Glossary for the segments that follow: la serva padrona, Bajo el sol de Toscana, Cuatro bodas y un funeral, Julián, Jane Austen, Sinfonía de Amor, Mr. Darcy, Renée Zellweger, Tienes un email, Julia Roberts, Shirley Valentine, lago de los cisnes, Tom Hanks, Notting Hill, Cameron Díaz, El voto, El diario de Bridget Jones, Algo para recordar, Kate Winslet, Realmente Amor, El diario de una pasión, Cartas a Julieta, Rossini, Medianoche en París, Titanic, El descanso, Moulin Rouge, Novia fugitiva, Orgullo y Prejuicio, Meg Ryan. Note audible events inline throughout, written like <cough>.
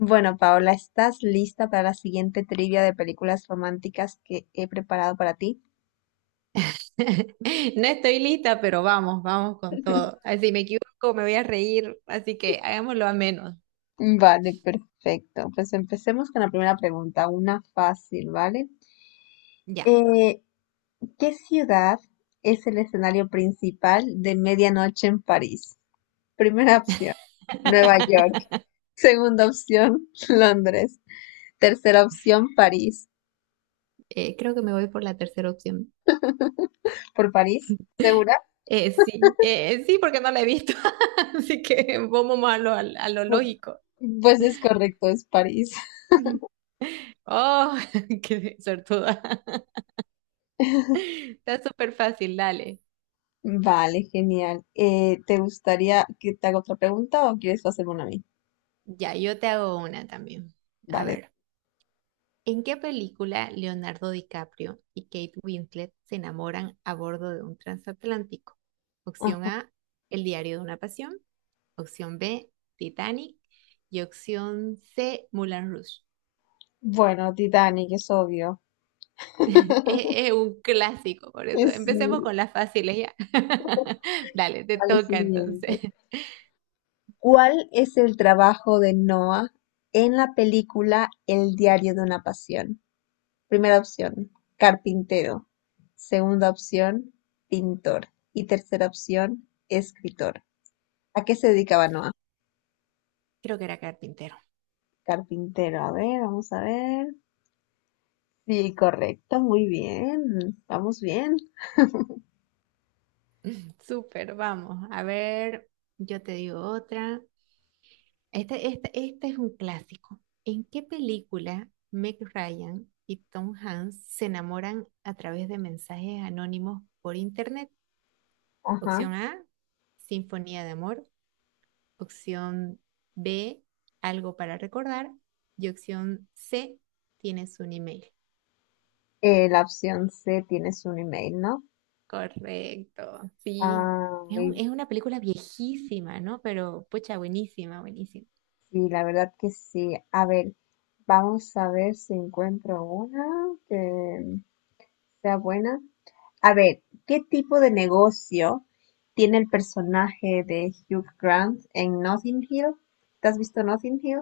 Bueno, Paola, ¿estás lista para la siguiente trivia de películas románticas que he preparado para ti? <laughs> No estoy lista, pero vamos con todo. Si me equivoco, me voy a reír, así que hagámoslo a menos. Vale, perfecto. Pues empecemos con la primera pregunta, una fácil, ¿vale? Ya. Eh, ¿Qué ciudad es el escenario principal de Medianoche en París? Primera opción, Nueva York. <laughs> Segunda opción, <laughs> Londres. Tercera opción, París. Creo que me voy por la tercera opción. ¿Por París? ¿Segura? Sí, sí, porque no la he visto. <laughs> Así que vamos a lo Pu- lógico. Pues es correcto, es París. Ujú. Oh, <laughs> qué sortuda. <laughs> Está súper fácil, dale. Vale, genial. ¿Te gustaría que te haga otra pregunta o quieres hacerme una a mí? Ya, yo te hago una también. A Vale. ver. ¿En qué película Leonardo DiCaprio y Kate Winslet se enamoran a bordo de un transatlántico? Ah, Opción A, El diario de una pasión. Opción B, Titanic. Y opción C, Moulin Rouge. bueno, Titanic, es obvio. <laughs> Es un clásico, por eso <laughs> Sí, empecemos con las fáciles ya. <laughs> Dale, te vale, toca siguiente. entonces. <laughs> ¿Cuál es el trabajo de Noah en la película El diario de una pasión? Primera opción, carpintero. Segunda opción, pintor. Y tercera opción, escritor. ¿A qué se dedicaba Noah? Creo que era carpintero. Carpintero, a ver, vamos a ver. Sí, correcto, muy bien, vamos bien. Súper, vamos. A ver, yo te digo otra. Este es un clásico. ¿En qué película Meg Ryan y Tom Hanks se enamoran a través de mensajes anónimos por internet? Ajá. Opción A, Sinfonía de Amor. Opción B, Algo para recordar. Y opción C, Tienes un email. La opción C, tienes un email, ¿no? Correcto, sí. Ah, y Es una película viejísima, ¿no? Pero, pucha, buenísima, buenísima. sí, la verdad que sí. A ver, vamos a ver si encuentro una que sea buena. A ver, ¿qué tipo de negocio tiene el personaje de Hugh Grant en Notting Hill? ¿Te has visto Notting Hill?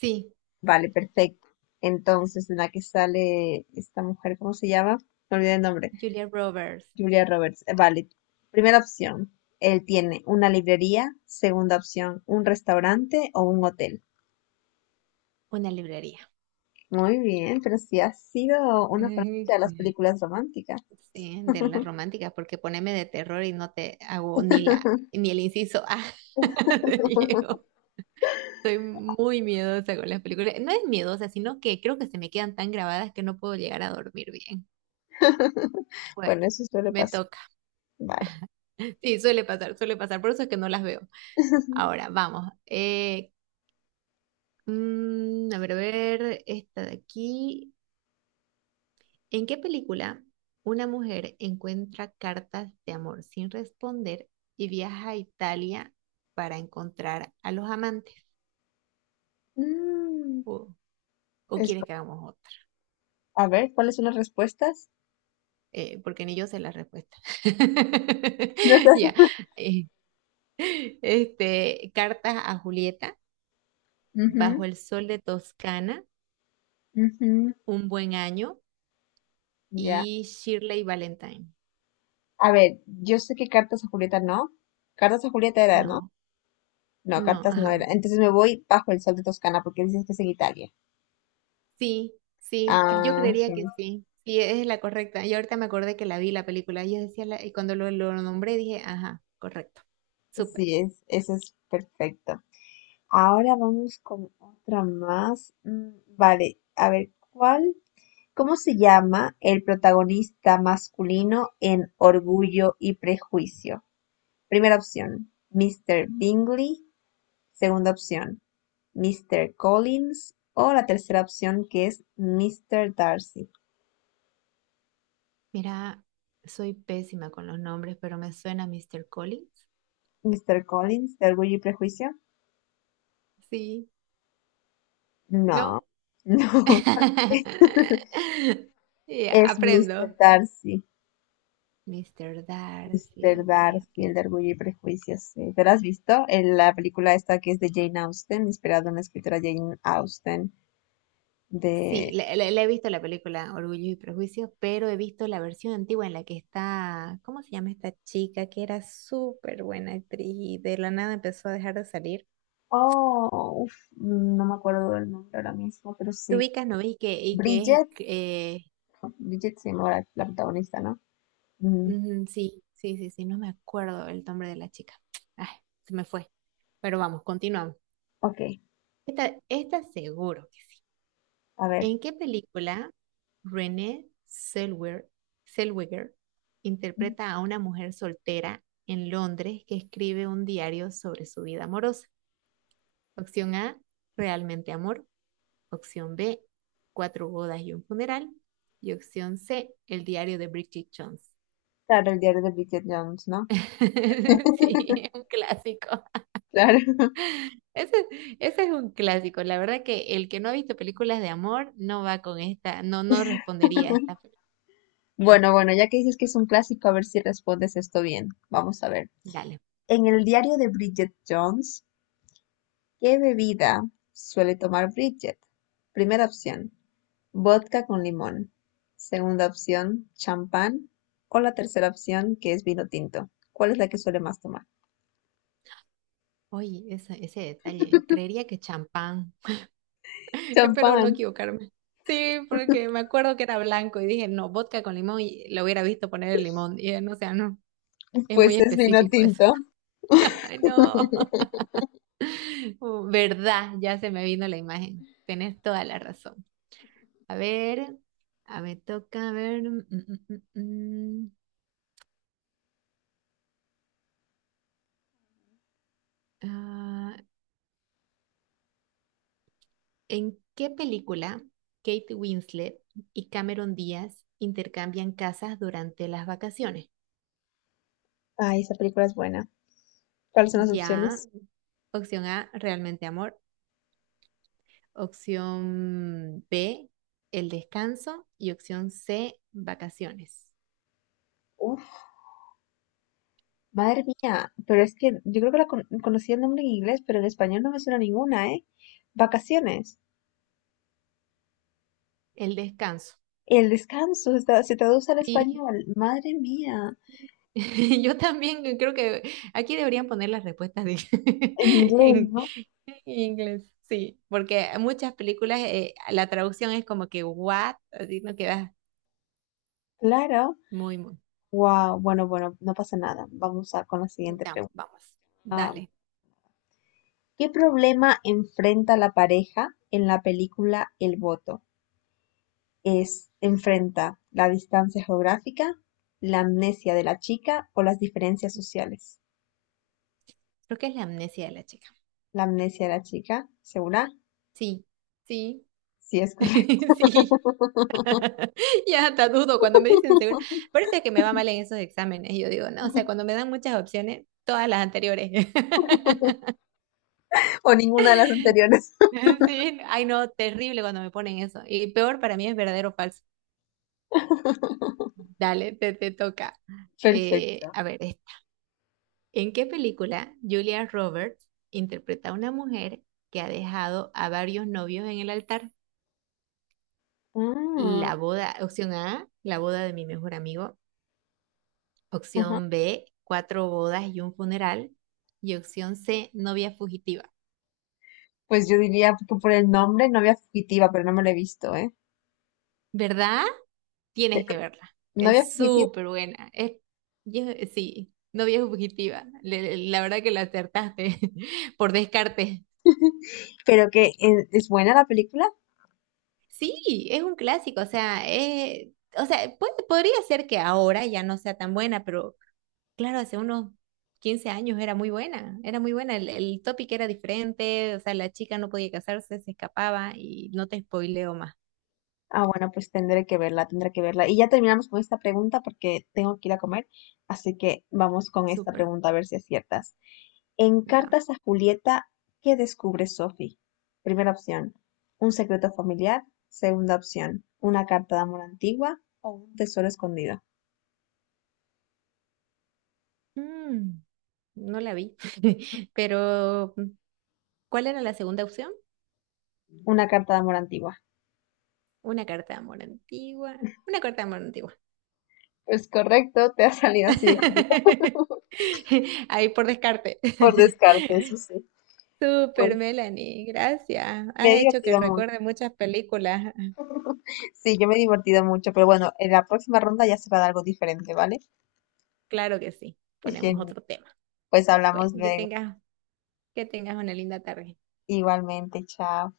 Sí, Vale, perfecto. Entonces, en la que sale esta mujer, ¿cómo se llama? Me olvidé el nombre. Julia Roberts. Julia Roberts. Vale. Primera opción: él tiene una librería. Segunda opción: un restaurante o un hotel. Una librería. Muy bien, pero si ha sido una fanática <laughs> Ujú. de las películas románticas. Sí, de las románticas, porque poneme de terror y no te hago <laughs> ni el inciso A <laughs> de Diego. Soy muy miedosa con las películas. No es miedosa, sino que creo que se me quedan tan grabadas que no puedo llegar a dormir bien. Bueno, Bueno, eso suele me pasar. toca. Vale. <laughs> Sí, suele pasar, suele pasar. Por eso es que no las veo. Ahora, vamos. A ver, esta de aquí. ¿En qué película una mujer encuentra cartas de amor sin responder y viaja a Italia para encontrar a los amantes? Mm, ¿O, o es quieres bu- que hagamos otra? a ver, ¿cuáles son las respuestas? Porque ni yo sé la respuesta. <laughs> No sé. <laughs> Ya. eh, este, cartas a Julieta, Ujú, Bajo el sol de Toscana, ujú, Un buen año ya. y Shirley Valentine. A ver, yo sé que cartas a Julieta no. Cartas a Julieta era, ¿no? No, No, no, cartas no era. ajá. Entonces me voy bajo el sol de Toscana porque dices que es en Italia. Sí, sí, yo Ah, ok. creería que sí. Sí, es la correcta. Y ahorita me acordé que la vi la película. Y yo decía, y cuando lo nombré dije, ajá, correcto. Súper. Sí, es, eso es perfecto. Ahora vamos con otra más. Mm, vale, a ver, ¿cuál? ¿Cómo se llama el protagonista masculino en Orgullo y Prejuicio? Primera opción, Mr. Bingley. Segunda opción, Mr. Collins. O la tercera opción que es Mr. Darcy. Mira, soy pésima con los nombres, pero me suena Mr. Collins. ¿Mr. Collins de Orgullo y Prejuicio? Sí, No, ¿no? <laughs> no, <laughs> Ya, es Mr. aprendo. Darcy. Mr. Darcy, Mr. ok, Darcy, ok. el de Orgullo y prejuicios. Sí. ¿Te lo has visto? En la película esta que es de Jane Austen, inspirada en la escritora Jane Austen, Sí, de... le he visto la película Orgullo y Prejuicios, pero he visto la versión antigua en la que está, ¿cómo se llama esta chica que era súper buena actriz y de la nada empezó a dejar de salir? Oh, uf, no me acuerdo del nombre ahora mismo, pero ¿Te sí. ubicas, no ves? Y que es, Bridget. Bridget se llama la protagonista, ¿no? Mm, sí, sí, sí, sí, no me acuerdo el nombre de la chica. Ay, se me fue. Pero vamos, continuamos. ok, Esta seguro. a ver. ¿En qué película Renée Zellweger, Zellweger interpreta a una mujer soltera en Londres que escribe un diario sobre su vida amorosa? Opción A, Realmente Amor. Opción B, Cuatro bodas y un funeral. Y opción C, El diario de Bridget Jones. Claro, el diario de Bridget Jones, ¿no? <laughs> <laughs> Sí, un clásico. Claro. Ese, ese es un clásico. La verdad que el que no ha visto películas de amor no va con esta, no, no respondería a esta. Bueno, bueno, ya que dices que es un clásico, a ver si respondes esto bien. Vamos a ver. Dale. En el diario de Bridget Jones, ¿qué bebida suele tomar Bridget? Primera opción, vodka con limón. Segunda opción, champán. O la tercera opción, que es vino tinto. ¿Cuál es la que suele más tomar? Oye, ese detalle. Creería que champán. <laughs> Espero no Champán. equivocarme. Sí, porque me acuerdo que era blanco y dije, no, vodka con limón y lo hubiera visto poner el limón. Y no, o sea, no. Es muy Pues es vino específico eso. tinto. <laughs> Ay, no. <laughs> Oh, ¿verdad? Ya se me vino la imagen. Tienes toda la razón. A ver, a ver, toca a ver. Mm. Ah, ¿En qué película Kate Winslet y Cameron Díaz intercambian casas durante las vacaciones? Ay, esa película es buena. ¿Cuáles son las Ya, opciones? opción A, realmente amor. Opción B, el descanso. Y opción C, vacaciones. Uf, madre mía. Pero es que yo creo que la conocía el nombre en inglés, pero en español no me suena ninguna, ¿eh? Vacaciones. El descanso. El descanso se traduce al Sí, español. Madre mía. <laughs> yo también creo que aquí deberían poner las respuestas de- En <laughs> inglés, en, ¿no? en inglés. Sí, porque muchas películas la traducción es como que what, así no queda Claro. Muy. Wow, bueno, bueno, no pasa nada. Vamos a con la siguiente Ya, pregunta. vamos, Ah, dale. ¿Qué problema enfrenta la pareja en la película El voto? ¿Es enfrenta la distancia geográfica, la amnesia de la chica o las diferencias sociales? Creo que es la amnesia de la chica. La amnesia de la chica, ¿segura? Sí, sí, Sí, es <laughs> correcto. <laughs> sí. <laughs> Ya hasta dudo cuando me dicen seguro. Parece que me va mal en esos exámenes. Yo digo, no, o sea, cuando me dan muchas opciones, todas las anteriores. <laughs> O ninguna de las anteriores. <laughs> Sí, ay no, terrible cuando me ponen eso. Y peor para mí es verdadero o falso. Dale, te toca. Perfecto. A ver, esta. ¿En qué película Julia Roberts interpreta a una mujer que ha dejado a varios novios en el altar? Ah, Opción A, la boda de mi mejor amigo. ajá. Opción B, cuatro bodas y un funeral. Y opción C, novia fugitiva. Pues yo diría que por el nombre, novia fugitiva, pero no me lo he visto, ¿eh? ¿Verdad? Te- Tienes que verla. Novia Es fugitiva, súper buena. Yo- sí, novia fugitiva. La verdad que la acertaste <laughs> por descarte. pero que es buena la película. Sí, es un clásico. O sea, podría ser que ahora ya no sea tan buena, pero claro, hace unos 15 años era muy buena. Era muy buena. El topic era diferente. O sea, la chica no podía casarse, se escapaba y no te spoileo. Ah, bueno, pues tendré que verla, tendré que verla. Y ya terminamos con esta pregunta porque tengo que ir a comer, así que vamos con esta Super. pregunta a ver si aciertas. En Dam. Cartas a Julieta, ¿qué descubre Sophie? Primera opción, un secreto familiar. Segunda opción, una carta de amor antigua o un tesoro escondido. Mm, no la vi. <laughs> Pero, ¿cuál era la segunda opción? Una carta de amor antigua. Una carta de amor antigua. Una carta de amor antigua. Pues correcto, te ha salido así de que <laughs> Ahí por descarte. por descarte, eso <laughs> sí. Super Bueno, Melanie, gracias. me Has he hecho que divertido mucho. recuerde muchas películas. Sí, yo me he divertido mucho, pero bueno, en la próxima ronda ya será de algo diferente, ¿vale? Claro que sí. Ponemos Genial. otro tema. Pues Bueno, hablamos luego. Que tengas una linda tarde. Igualmente, chao.